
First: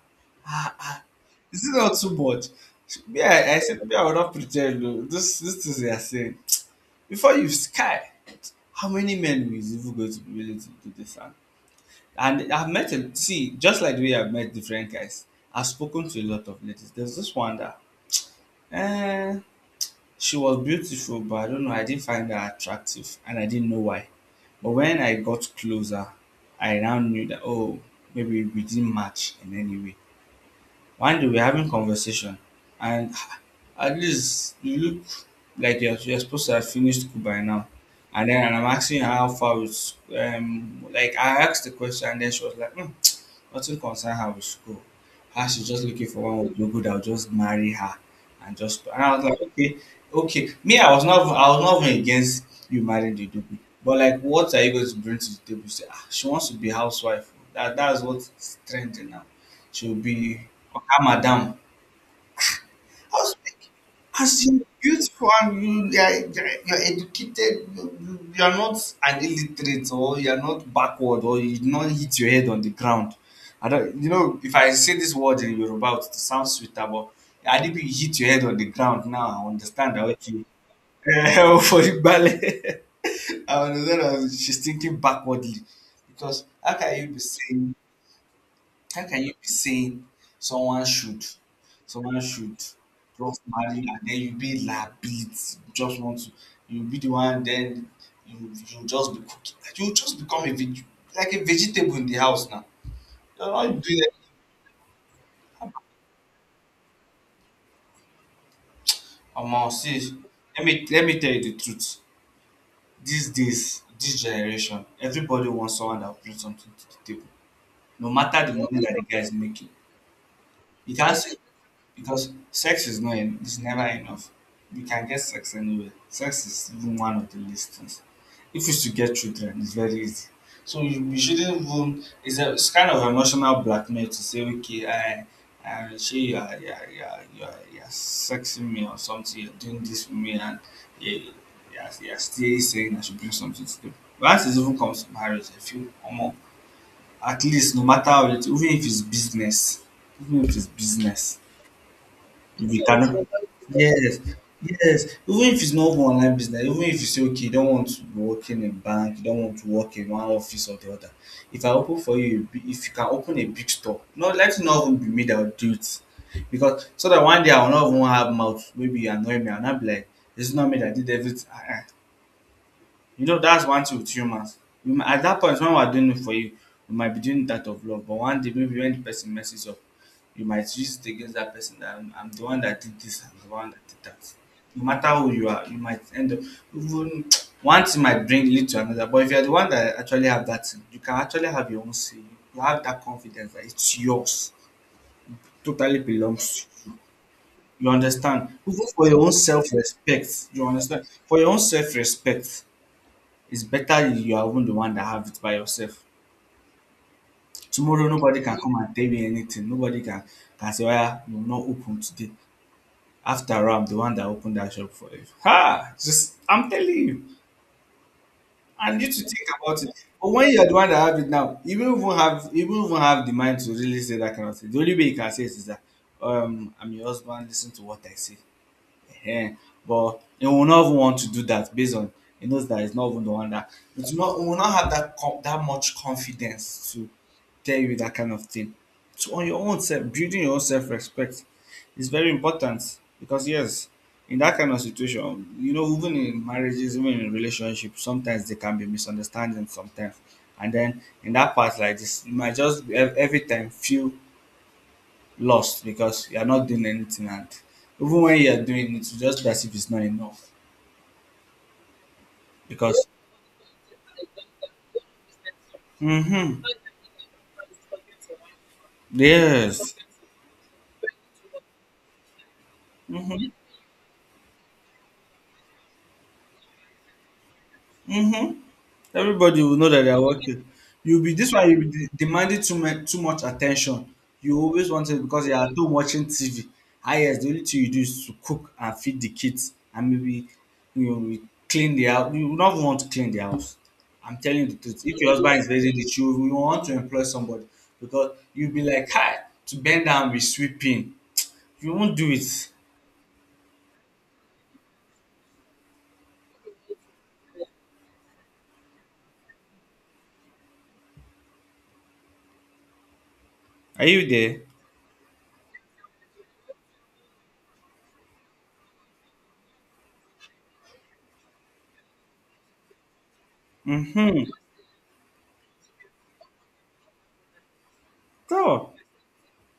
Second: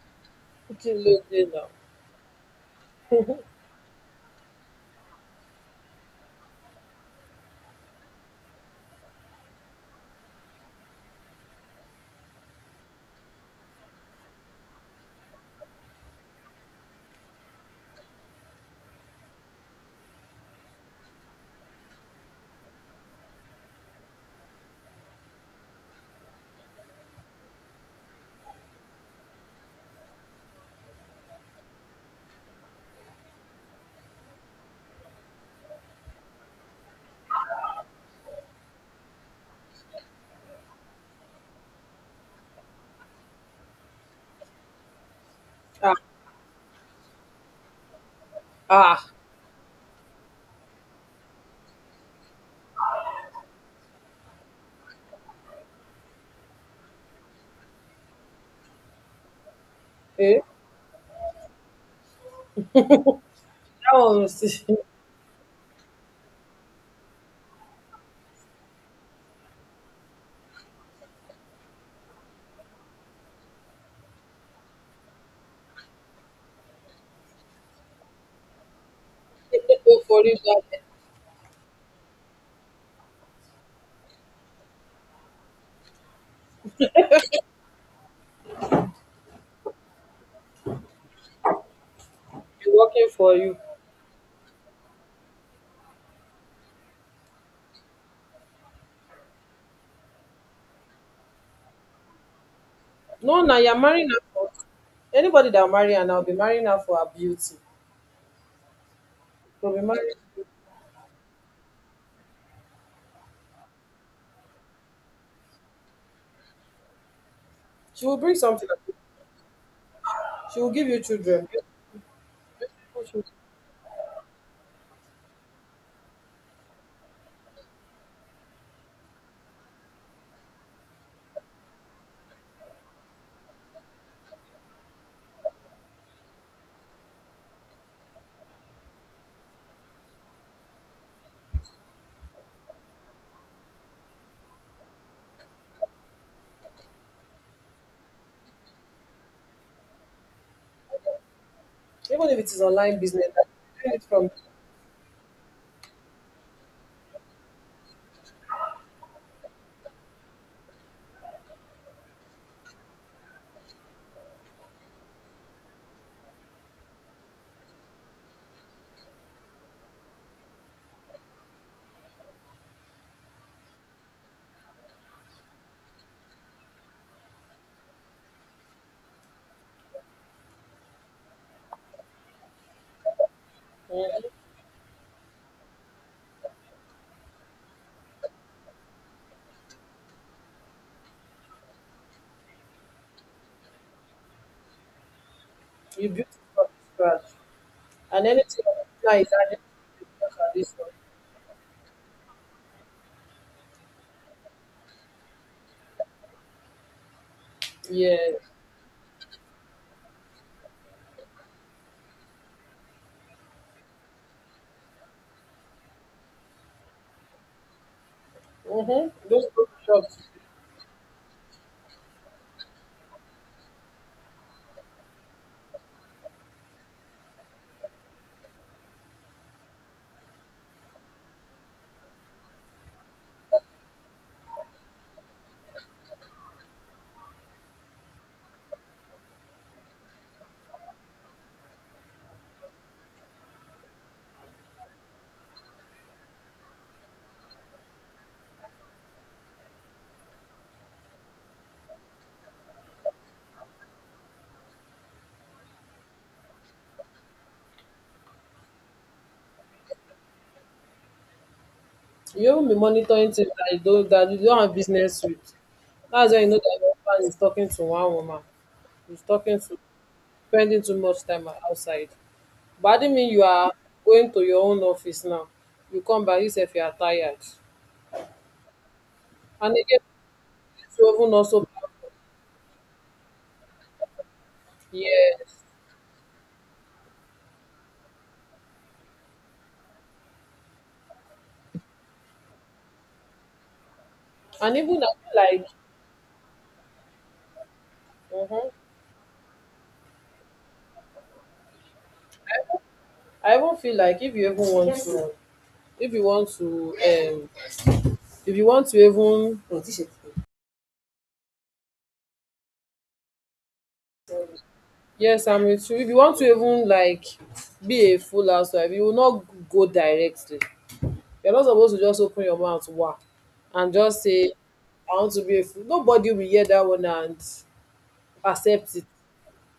B: putting load there
A: is
B: now.
A: it not too much? Me, I said, me, I will not pretend. No. This things they are saying. Before you sky, how many men is even going to be willing to do this? And I've met, a, see, just like the way I've met different guys, I've spoken to a lot of ladies. There's this one that, eh, she was beautiful, but I don't know, I didn't find her attractive and I didn't know why. But when I got closer, I now knew that, oh, maybe we didn't match in any way. One day we're having conversation, and (sighs) at least you look like you're supposed to have finished school by now. And then and I'm asking her how far it's like I asked the question, and then she was like, (tsk) nothing concern her with school. Her She's just
B: Ah,
A: looking for one with no good, I'll just marry her, and just and
B: Ah,
A: I was like, okay, okay. Me, I was not even against you marrying the Dugu. But like, what are you going to bring to the table? Say, ah, she wants to be housewife. That's what's trending now, to be
B: eh,
A: Oga Madam. I was like,
B: that one
A: as
B: is
A: you beautiful and you're educated, you are not an illiterate, or you are not backward, or you did not hit your head on the ground. I don't, you know, if I say this word in Yoruba, it will sound sweeter, but I didn't hit your head on the ground now. I
B: (laughs)
A: understand
B: go
A: that,
B: for you,
A: okay.
B: that
A: Eh, (laughs) for the ballet, (laughs) I understand that she's thinking backwardly, because how can you be saying someone should, someone should
B: be working for
A: just
B: you.
A: marry, and then you be labit, just want to, you be the one, then you just be cooking, like you just become like a vegetable in the house now.
B: No,
A: You're
B: now
A: not
B: you're
A: doing
B: marrying
A: it.
B: her for anybody that marry her now be marrying her for her beauty.
A: Omo,
B: She'll be
A: see,
B: marrying you.
A: let me tell you the truth. These days, this generation, everybody wants someone that will bring something to the table,
B: She
A: no
B: will bring
A: matter the
B: something.
A: money that the guy is making.
B: She will give
A: You
B: you
A: can't say,
B: children.
A: because sex is
B: Beautiful
A: not
B: children.
A: en- is never enough. You can get sex anywhere. Sex is even one of the least things. If it's to get children, it's very easy. So you shouldn't even. It's kind of emotional blackmail to say, okay, I she, you are sexing me or something. You're doing this for me, and you, you are still saying I should bring something to them. Once it even comes to marriage, I feel more. At least, no matter how it, even if it's business,
B: Even if it is
A: we so
B: online business,
A: cannot.
B: that you do it
A: Yes,
B: from
A: yes. Even if it's not even online business, even if you say okay, you don't want to work in a bank, you don't want to work in one office or the other. If I open for you, if you can open a big store, no, let it not even be me that will do it, because so that one day I will not even have mouth. Maybe you annoy me, I'll not be like, this is not me that did everything. Uh-uh. You know that's one thing with humans. At that point, when we're doing it for you, we might be doing that of love, but one day maybe when the person messes up, you might use it against that person that I'm the one that did this, I'm the one that did
B: eh,
A: that, no matter who you are. You might end up even (tsk) one thing might bring lead to another, but if you're the one that actually have that thing, you can actually have your own say. You have that confidence that it's yours, totally
B: you build it from
A: belongs to you.
B: scratch.
A: You
B: And
A: understand,
B: anything
A: even
B: like
A: for your
B: that
A: own
B: is added to
A: self-respect. You
B: this one.
A: understand, for your own self-respect, it's better if you are even the one that have it by yourself. Tomorrow
B: Yes.
A: nobody can come and tell you anything, nobody can say, oya, you not open today? After all, I'm the one that opened that shop for you. Ha! Just I'm telling you, I
B: Mm-hmm.
A: need to
B: Those
A: think about it.
B: shops.
A: But when you're the one that have it now, you won't even have the mind to really say that kind of thing. The only way you can say it is that I'm your husband, listen to what I say. Ehen. But he will not even want to do that, based on he knows that he's not even the one that, it will not, he will not have that that much confidence to tell you that kind of thing. So on your own self, building your own self respect is very important, because yes, in that kind of situation, you know, even in marriages, even in relationships, sometimes there can be misunderstandings sometimes. And then in that part like this, you might just every time feel lost, because you're not doing anything, and even when you're doing it, it's just as if it's not enough
B: You will be
A: because.
B: monitoring things that you don't have business with. That's when you know
A: Mm-hmm.
B: that your husband is talking to one woman. He's talking to
A: Yes.
B: spending too much time outside. But I didn't mean you are going to your own office now. You come back yourself, you are tired.
A: Mm-hmm. Everybody
B: And
A: will know
B: again,
A: that they are working.
B: this
A: You'll be
B: woven
A: this
B: also
A: one.
B: back.
A: You'll be demanding too much attention. You always want it because you
B: Yes.
A: are at home watching TV. Ah yes, the only thing you do is to cook and feed the kids, and maybe you clean the house. You will not want to clean the house. I'm telling you the
B: And even
A: truth.
B: I
A: If your
B: feel
A: husband
B: like
A: is raising the children, you want to employ somebody, because
B: hmm
A: you'll be like, hi, to bend down with sweeping. You won't do it.
B: I even feel like if you even want to if you want to if you want to even
A: Are you there?
B: Yes, I'm with you. If you want to even like be a full housewife, you will not go directly. You're not supposed to just open your mouth wah, and just
A: Mm-hmm.
B: say, I want to be a fool. Nobody will hear that one and accept
A: So
B: it.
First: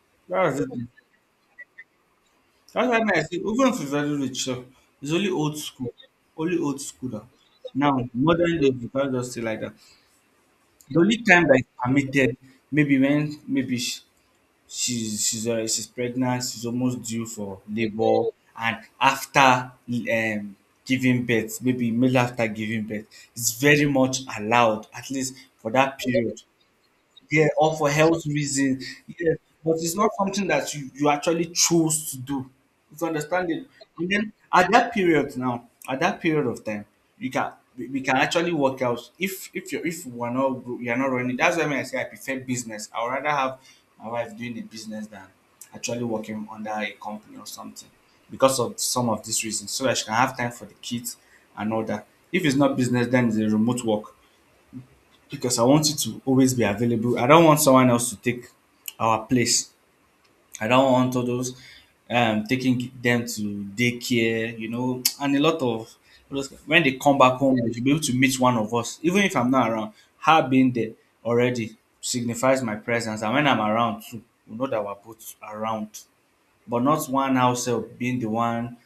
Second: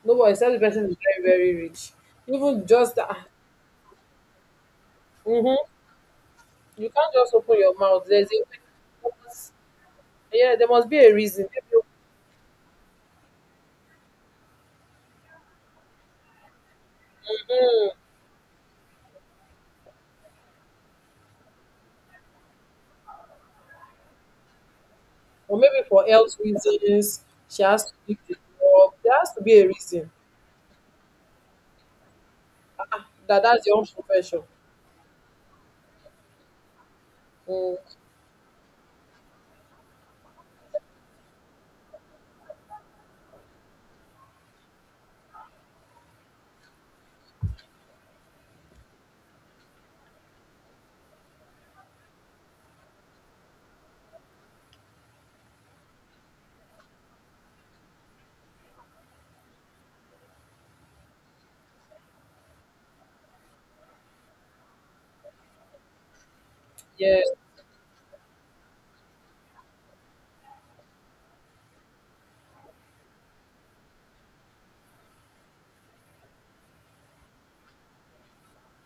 B: Nobody, except the
A: that's it.
B: person is very, very rich. Even
A: That's
B: just
A: why me I say even if you very rich sef, it's only
B: mm
A: old school, only old
B: you can't
A: schooler.
B: just open your
A: Now
B: mouth. There's a
A: modern day you
B: there
A: can't just stay
B: must-
A: like that.
B: yeah, there must be
A: The
B: a
A: only
B: reason,
A: time that is
B: maybe,
A: permitted, maybe when maybe she's pregnant, she's almost due for labour, and after um giving birth, maybe immediately after giving birth, it's very much allowed at least
B: or
A: for
B: maybe
A: that
B: for health
A: period,
B: reasons.
A: yeah,
B: She
A: or
B: has
A: for
B: to leave
A: health
B: the
A: reasons.
B: job. There has
A: Yeah,
B: to be a
A: but it's
B: reason.
A: not something that you actually choose to do. It's
B: Ah, that
A: understanding.
B: that's your own
A: And then
B: profession.
A: at that period now, at that period of time, you can
B: Mm,
A: we can actually work out if you if we're not you're not running. That's why when I say I prefer business. I would rather have my wife doing a business than actually working under a company or something, because of some of these reasons. So that she can have time for the kids and all that. If it's not business, then it's a remote work, because I want it to always be available. I don't want someone else to take our place. I don't want all those taking them to daycare, you know, and a lot of when they come
B: Yes.
A: back home, they should be able to meet one of us, even if I'm not around. Her being there already signifies my presence, and when I'm around too, we know that we're both around. But not one ourselves being the one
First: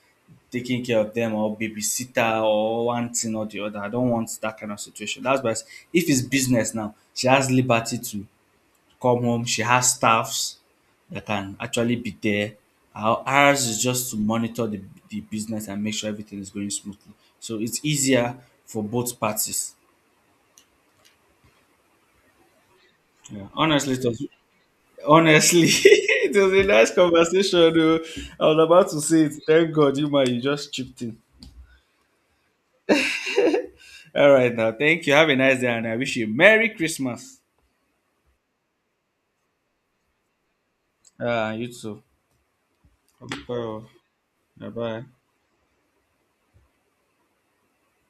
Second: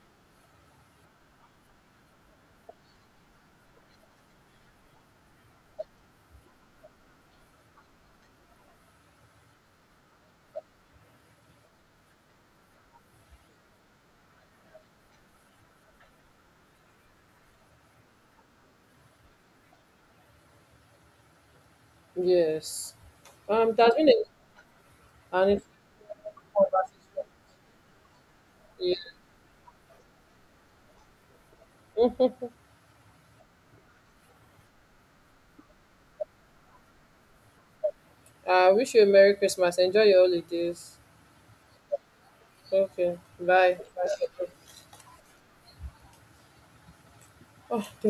A: taking care of them, or babysitter, or one thing or the other. I don't want that kind of situation. That's why if it's business now, she has liberty to come home. She has staffs that can actually be there. Ours is just to monitor the business and make sure everything is going smoothly. So it's easier for both parties.
B: yes.
A: Yeah.
B: It
A: Honestly,
B: has been a, an
A: honestly, (laughs)
B: interesting
A: it was a nice
B: conversation.
A: conversation. Though. I was about
B: Yeah.
A: to say it. Thank God you, man, you just chipped in. All right, now thank you. Have a nice day, and I wish you Merry Christmas.
B: I wish you a Merry Christmas. Enjoy your holidays.
A: You too.
B: Okay. Bye.
A: Bye bye.
B: Oh, thank